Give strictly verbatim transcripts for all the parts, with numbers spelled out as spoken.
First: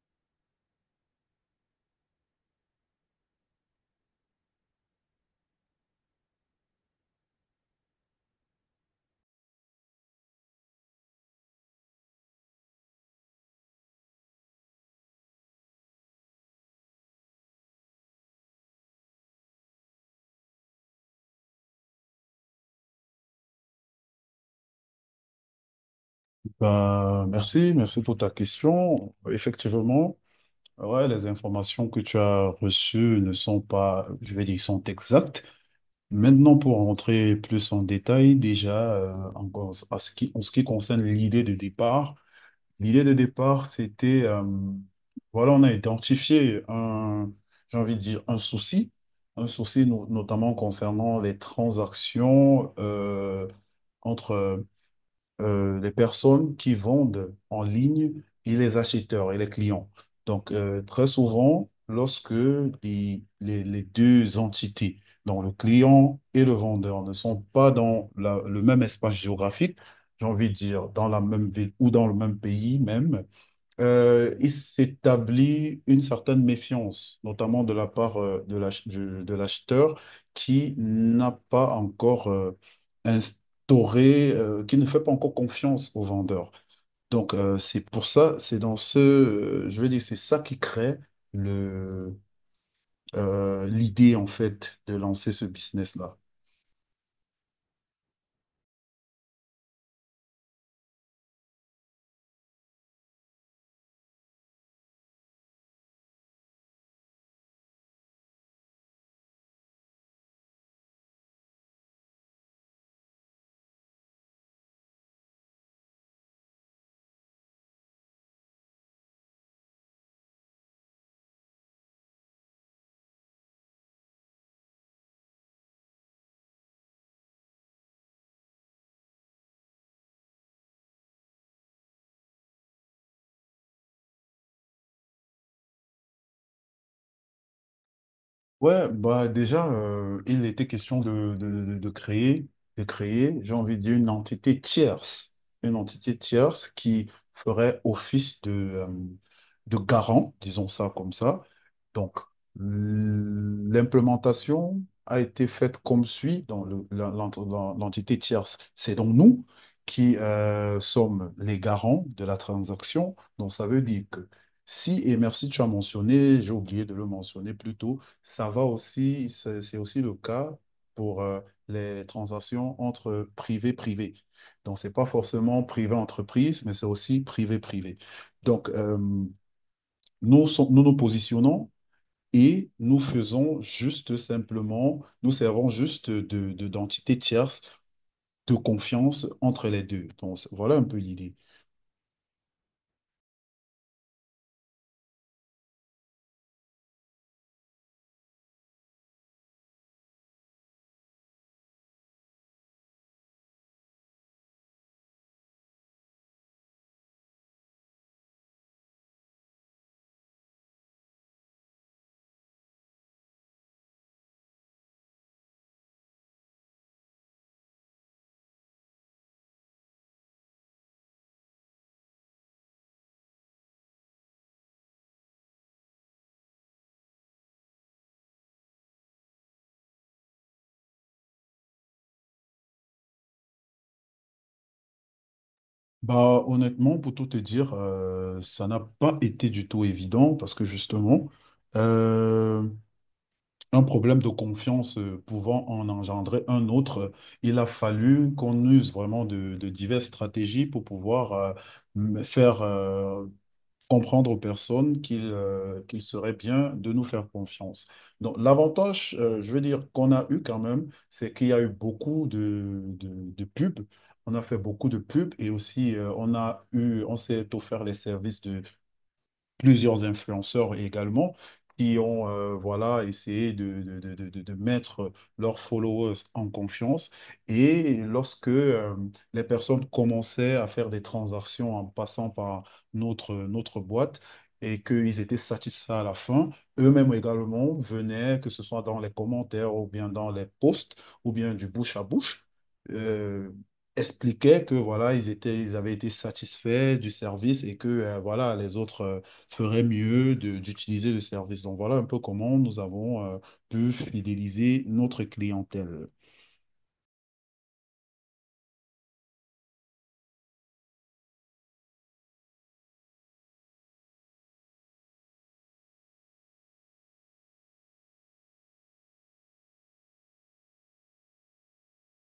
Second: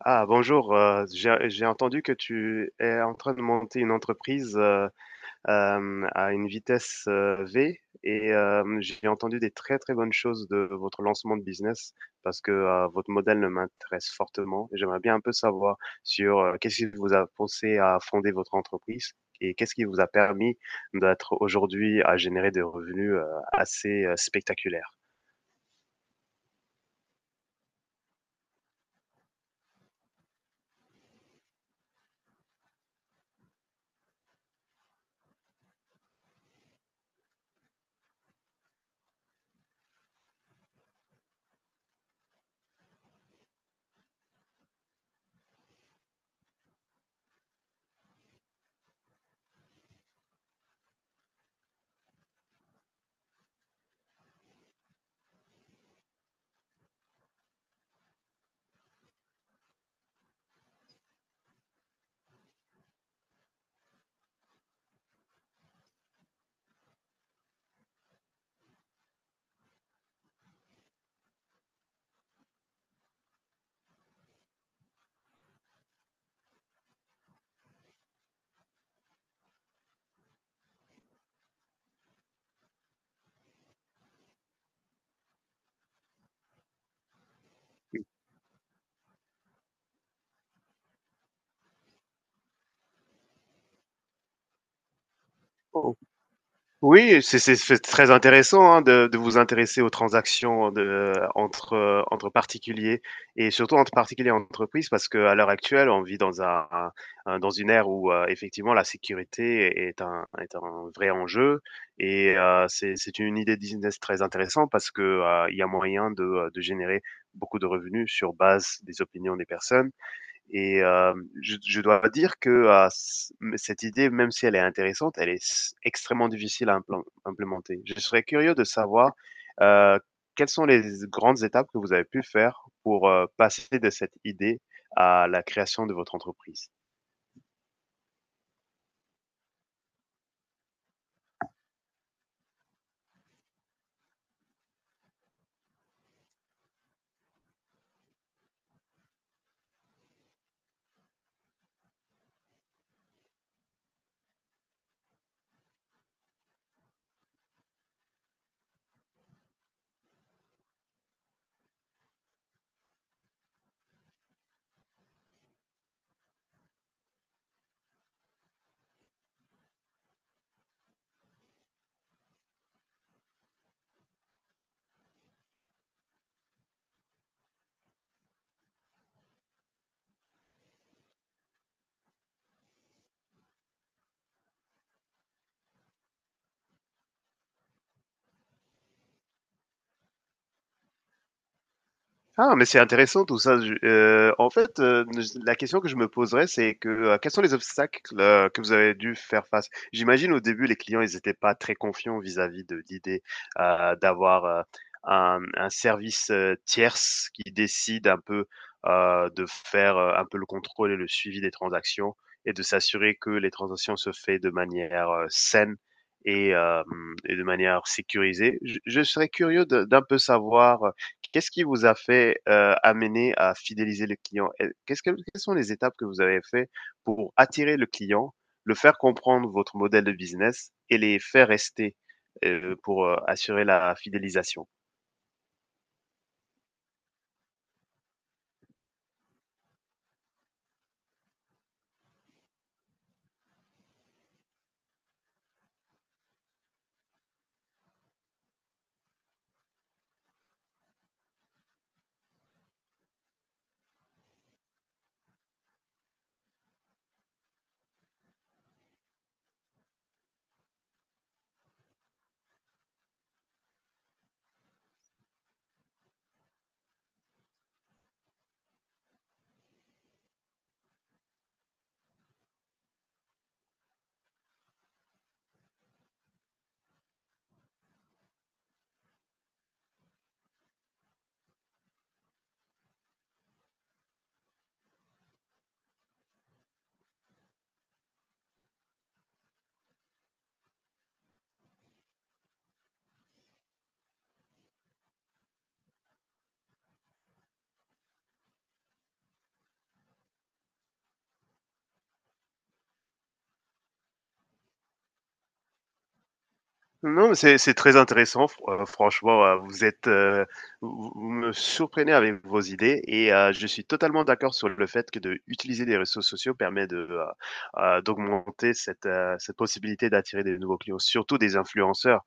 Ah, bonjour. euh, j'ai, j'ai entendu que tu es en train de monter une entreprise euh, euh, à une vitesse euh, V et euh, j'ai entendu des très très bonnes choses de votre lancement de business parce que euh, votre modèle ne m'intéresse fortement. J'aimerais bien un peu savoir sur euh, qu'est-ce qui vous a poussé à fonder votre entreprise et qu'est-ce qui vous a permis d'être aujourd'hui à générer des revenus euh, assez euh, spectaculaires. Ben, merci, merci pour ta question. Effectivement, ouais, les informations que tu as reçues ne sont pas, je vais dire, sont exactes. Maintenant, pour rentrer plus en détail, déjà, euh, encore à ce qui, en ce qui concerne l'idée de départ, l'idée de départ, c'était, euh, voilà, on a identifié un, j'ai envie de dire, un souci, un souci no- notamment concernant les transactions, euh, entre euh, les personnes qui vendent en ligne et les acheteurs et les clients. Donc, euh, très souvent, lorsque les, les- les deux entités, donc le client et le vendeur, ne sont pas dans la- le même espace géographique, j'ai envie de dire dans la même ville ou dans le même pays même, euh, il s'établit une certaine méfiance, notamment de la part euh, de l'ach- du- de l'acheteur qui n'a pas encore euh, instauré, euh, qui ne fait pas encore confiance au vendeur. Donc, euh, c'est pour ça, c'est dans ce, euh, je veux dire, c'est ça qui crée le, euh, l'idée, en fait, de lancer ce business-là. Oui, c'est c'est c'est très intéressant, hein, de de vous intéresser aux transactions de entre, heu, entre particuliers et surtout entre particuliers et entreprises parce qu'à l'heure actuelle, on vit dans un un un dans une ère où, heu, effectivement la sécurité est un est un vrai enjeu et heu, c'est c'est une idée de business très intéressante parce que, heu, il y a moyen de, heu, de générer beaucoup de revenus sur base des opinions des personnes et euh, je, je dois dire que euh, c- cette idée, même si elle est intéressante, elle est s- extrêmement difficile à implan- implémenter. Je serais curieux de savoir euh, quelles sont les grandes étapes que vous avez pu faire pour euh, passer de cette idée à la création de votre entreprise. Ouais, bah déjà, euh, il était question de, de, de- de créer, de créer, j'ai envie de dire, une entité tierce, une entité tierce qui ferait office de, euh, de garant, disons ça comme ça. Donc, l- l'implémentation a été faite comme suit dans le- la- l'ent- dans l'entité tierce. C'est donc nous qui euh, sommes les garants de la transaction. Donc, ça veut dire que si, et merci, tu as mentionné, j'ai oublié de le mentionner plus tôt, ça va aussi, c'est c'est aussi le cas pour euh, les transactions entre privé-privé. Donc, ce n'est pas forcément privé-entreprise, mais c'est aussi privé-privé. Donc, euh, nous, sont- nous nous positionnons et nous faisons juste simplement, nous servons juste de, de- d'entité tierce de confiance entre les deux. Donc, c'est- voilà un peu l'idée. Ah, mais c'est intéressant tout ça. Je- euh, en fait, euh, je- la question que je me poserais, c'est que euh, quels sont les obstacles euh, que vous avez dû faire face? J'imagine au début, les clients, ils n'étaient pas très confiants vis-à-vis de l'idée euh, d'avoir euh, un, un service euh, tierce qui décide un peu euh, de faire euh, un peu le contrôle et le suivi des transactions et de s'assurer que les transactions se fait de manière euh, saine et, euh, et de manière sécurisée. Je, je serais curieux de- d'un peu savoir. Qu'est-ce qui vous a fait, heu, amener à fidéliser le client? Et qu'est-ce que quelles sont les étapes que vous avez fait pour attirer le client, le faire comprendre votre modèle de business et les faire rester, heu, pour, heu, assurer la fidélisation? Bah, honnêtement, pour tout te dire, euh, ça n'a pas été du tout évident parce que justement, euh, un problème de confiance euh, pouvant en engendrer un autre, il a fallu qu'on use vraiment de, de diverses stratégies pour pouvoir euh, m- faire euh, comprendre aux personnes qu'il euh, qu'il serait bien de nous faire confiance. Donc l'avantage, euh, je veux dire, qu'on a eu quand même, c'est qu'il y a eu beaucoup de, de, de pubs. On a fait beaucoup de pubs et aussi euh, on a eu, on s'est offert les services plusieurs influenceurs également qui ont euh, voilà, essayé de, de, de- de- de- de mettre leurs followers en confiance. Et lorsque euh, les personnes commençaient à faire des transactions en passant par notre, notre boîte et qu'ils étaient satisfaits à la fin, eux-mêmes également venaient, que ce soit dans les commentaires ou bien dans les posts ou bien du bouche à bouche. euh, expliquaient que voilà ils étaient ils avaient été satisfaits du service et que euh, voilà les autres euh, ferait mieux de- d'utiliser le service. Donc voilà un peu comment nous avons euh, pu fidéliser notre clientèle. Non, mais c'est c'est très intéressant fr heu, franchement, heu, vous êtes, heu, vous vous me surprenez avec vos idées et heu, je suis totalement d'accord sur le fait que de utiliser les réseaux sociaux permet de, heu heu, d'augmenter cette, heu, cette possibilité d'attirer des nouveaux clients, surtout des influenceurs.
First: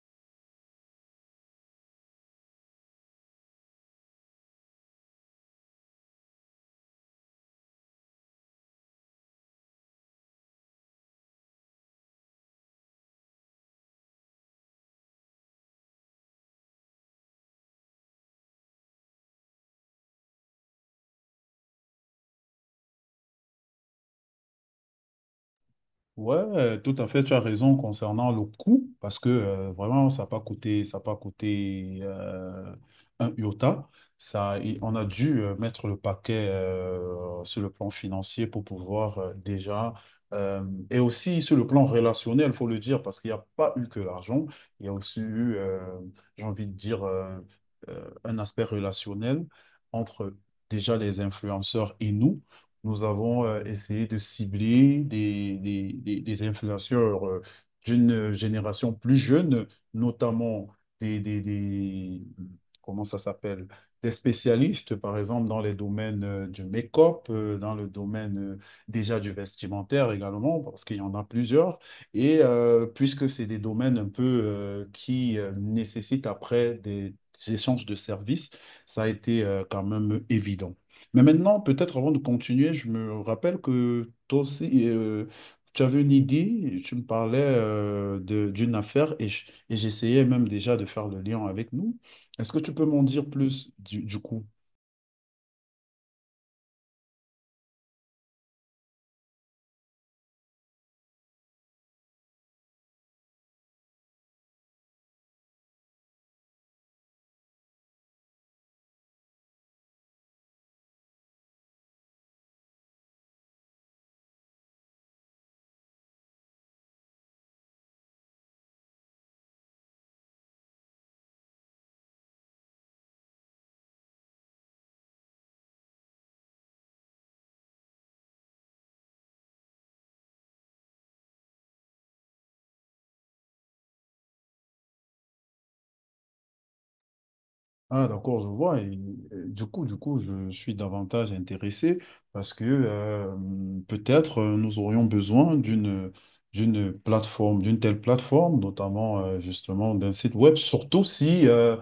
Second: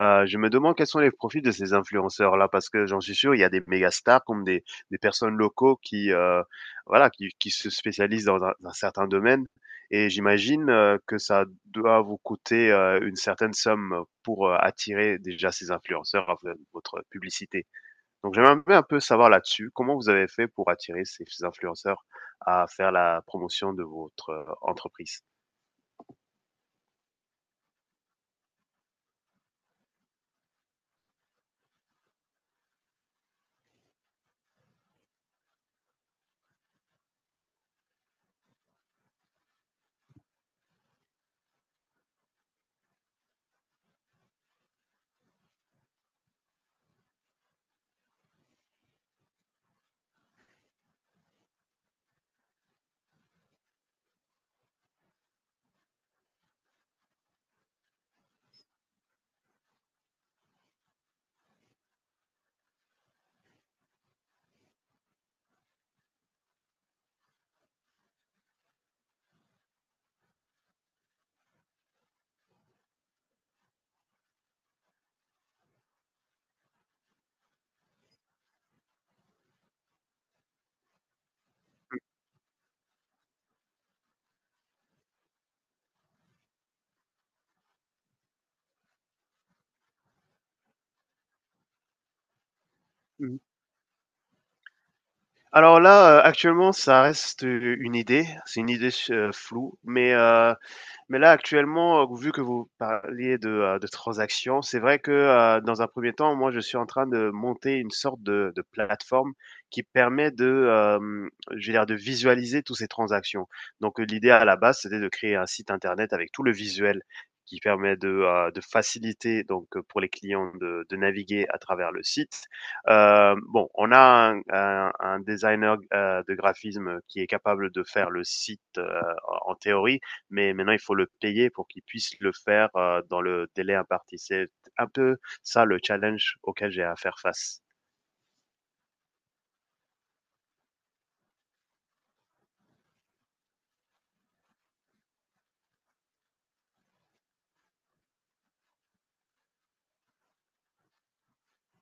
Heu, je me demande quels sont les profils de ces influenceurs-là, parce que j'en suis sûr, il y a des méga stars comme des des personnes locaux qui, heu, voilà, qui qui se spécialisent dans un un certain domaine et j'imagine, heu, que ça doit vous coûter, heu, une certaine somme pour, heu, attirer déjà ces influenceurs à v votre publicité. Donc j'aimerais un peu savoir là-dessus, comment vous avez fait pour attirer ces influenceurs à faire la promotion de votre euh, entreprise? Ouais, euh, tout à fait, tu as raison concernant le coût, parce que euh, vraiment, ça n'a pas coûté, ça a pas coûté euh, un iota. Ça, et on a dû euh, mettre le paquet euh, sur le plan financier pour pouvoir euh, déjà, euh, et aussi sur le plan relationnel, il faut le dire, parce qu'il n'y a pas eu que l'argent, il y a aussi eu, euh, j'ai envie de dire, euh, euh, un aspect relationnel entre déjà les influenceurs et nous. Nous avons euh, essayé de cibler des, des- des- des influenceurs euh, d'une génération plus jeune, notamment des, des- des- comment ça s'appelle, des spécialistes, par exemple, dans les domaines euh, du make-up, euh, dans le domaine euh, déjà du vestimentaire également, parce qu'il y en a plusieurs. Et euh, puisque c'est des domaines un peu euh, qui euh, nécessitent après des échanges de services, ça a été euh, quand même évident. Mais maintenant, peut-être avant de continuer, je me rappelle que toi aussi, euh, tu avais une idée, tu me parlais euh, de- d'une affaire et je- et j'essayais même déjà de faire le lien avec nous. Est-ce que tu peux m'en dire plus du, du coup? Alors là, heu, actuellement, ça reste, euh, une idée. C'est une idée s floue, mais heu mais là, actuellement, heu, vu que vous parliez de, heu, de transactions, c'est vrai que, heu, dans un premier temps, moi, je suis en train de monter une sorte de de plateforme qui permet de, hem, je veux dire, de visualiser toutes ces transactions. Donc, heu, l'idée à la base, c'était de créer un site internet avec tout le visuel qui permet de, heu, de faciliter donc, heu, pour les clients de de naviguer à travers le site. Hem, bon, on a un un un designer, heu, de graphisme qui est capable de faire le site, heu, en en théorie, mais maintenant il faut le payer pour qu'il puisse le faire euh, dans le délai imparti. C'est un peu ça le challenge auquel j'ai à faire face. Ah, d'accord, je vois. Et, euh, du coup, du coup, je suis davantage intéressé parce que euh, peut-être euh, nous aurions besoin d'une d'une plateforme, d'une telle plateforme, notamment euh, justement d'un site web, surtout si euh,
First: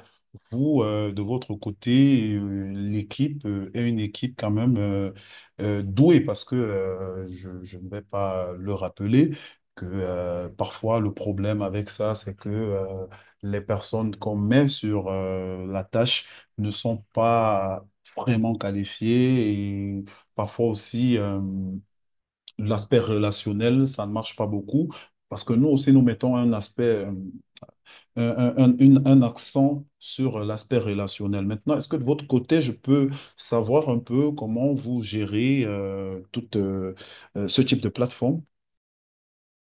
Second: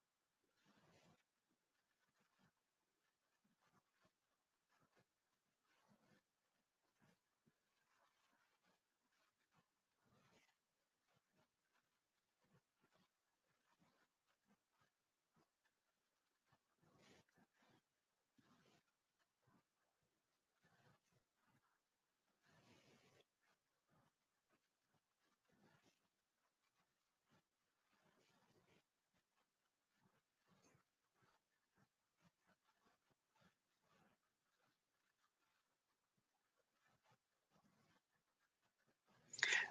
vous, euh, de votre côté, euh, l'équipe euh, est une équipe quand même euh, euh, douée parce que euh, je, je ne vais pas le rappeler. Que euh, parfois le problème avec ça, c'est que euh, les personnes qu'on met sur euh, la tâche ne sont pas vraiment qualifiées et parfois aussi euh, l'aspect relationnel, ça ne marche pas beaucoup parce que nous aussi nous mettons un aspect, euh, un, un- un- une- un accent sur l'aspect relationnel. Maintenant, est-ce que de votre côté, je peux savoir un peu comment vous gérez euh, toute, euh, euh, ce type de plateforme?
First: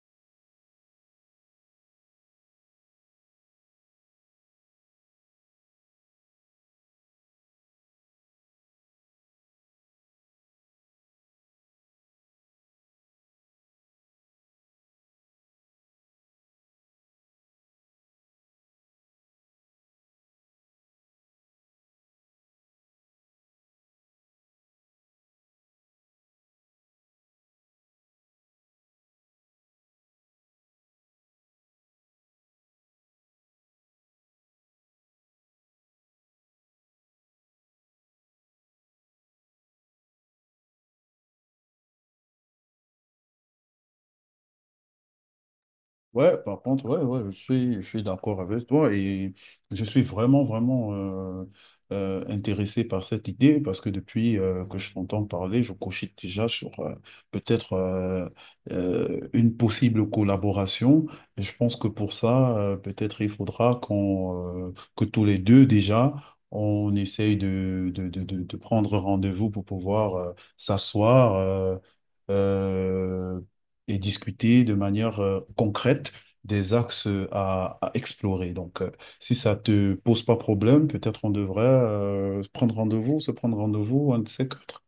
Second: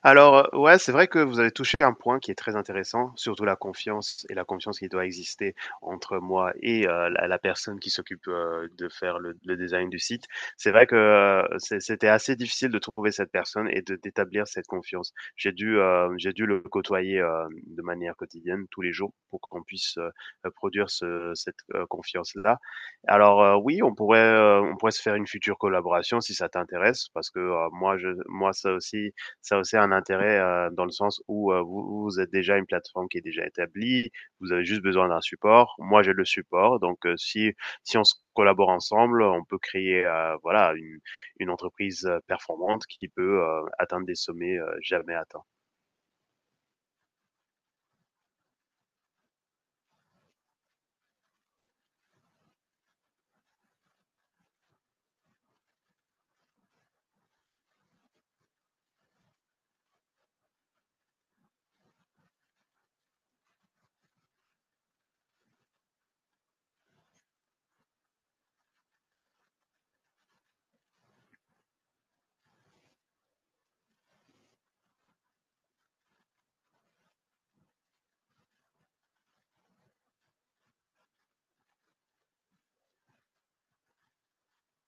Alors, heu, ouais, c'est vrai que vous avez touché un point qui est très intéressant, surtout la confiance et la confiance qui doit exister entre moi et heu, la la personne qui s'occupe, heu, de faire le le design du site. C'est vrai que, heu, c'est c'était assez difficile de trouver cette personne et de d'établir cette confiance. J'ai dû, heu, j'ai dû le côtoyer, hem, de manière quotidienne, tous les jours, pour qu'on puisse, heu produire ce cette, heu, confiance-là. Alors, heu, oui, on pourrait, heu, on pourrait se faire une future collaboration si ça t'intéresse parce que, heu, moi je moi ça aussi ça a aussi un intérêt euh, dans le sens où euh, vous, vous êtes déjà une plateforme qui est déjà établie, vous avez juste besoin d'un support. Moi, j'ai le support, donc euh, si si on se collabore ensemble, on peut créer euh, voilà une, une entreprise euh, performante qui peut euh, atteindre des sommets euh, jamais atteints. Ouais, par contre, ouais, ouais, je suis, je suis d'accord avec toi et je suis vraiment, vraiment euh, euh, intéressé par cette idée parce que depuis euh, que je t'entends parler, je cochite déjà sur euh, peut-être euh, euh, une possible collaboration. Et je pense que pour ça, euh, peut-être il faudra qu'on, euh, que tous les deux déjà, on essaye de, de, de, de, de prendre rendez-vous pour pouvoir euh, s'asseoir. euh, euh, et discuter de manière euh, concrète des axes euh, à, à explorer. Donc, euh, si ça te pose pas problème, peut-être on devrait euh, prendre rendez-vous, se prendre rendez-vous, un de ces quatre.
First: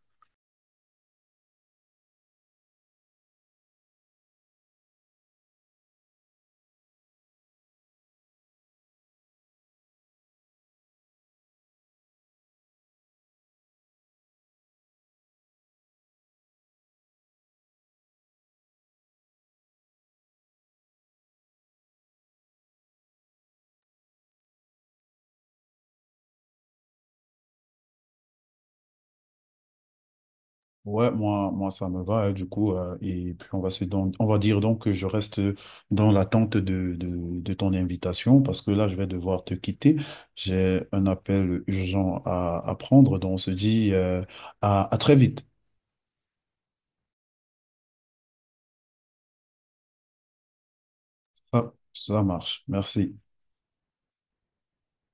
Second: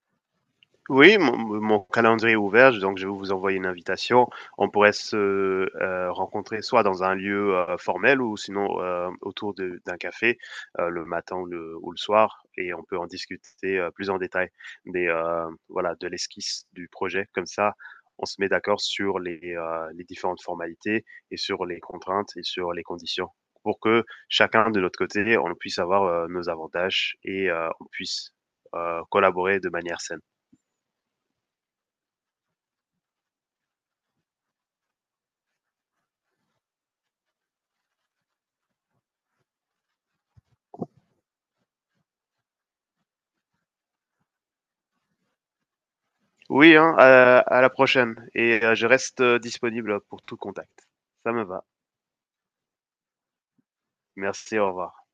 Oui, mon mon calendrier est ouvert, donc je vais vous envoyer une invitation. On pourrait se, heu, rencontrer soit dans un lieu, heu, formel ou sinon, heu, autour de d'un café, heu, le matin ou le ou le soir et on peut en discuter, heu, plus en détail des, heu, voilà, de l'esquisse du projet. Comme ça, on se met d'accord sur les, heu, les différentes formalités et sur les contraintes et sur les conditions pour que chacun de notre côté, on puisse avoir, heu, nos avantages et heu, on puisse, heu, collaborer de manière saine. Ouais, moi, moi, ça me va, hein, du coup. Euh, et puis, on va se don- on va dire donc que je reste dans l'attente de, de, de ton invitation parce que là, je vais devoir te quitter. J'ai un appel urgent à, à prendre, donc on se dit euh, à, à très vite. Oui, hein, à, à la prochaine. Et euh, je reste euh, disponible pour tout contact. Ça me va. Ah, ça marche. Merci. Merci, au revoir.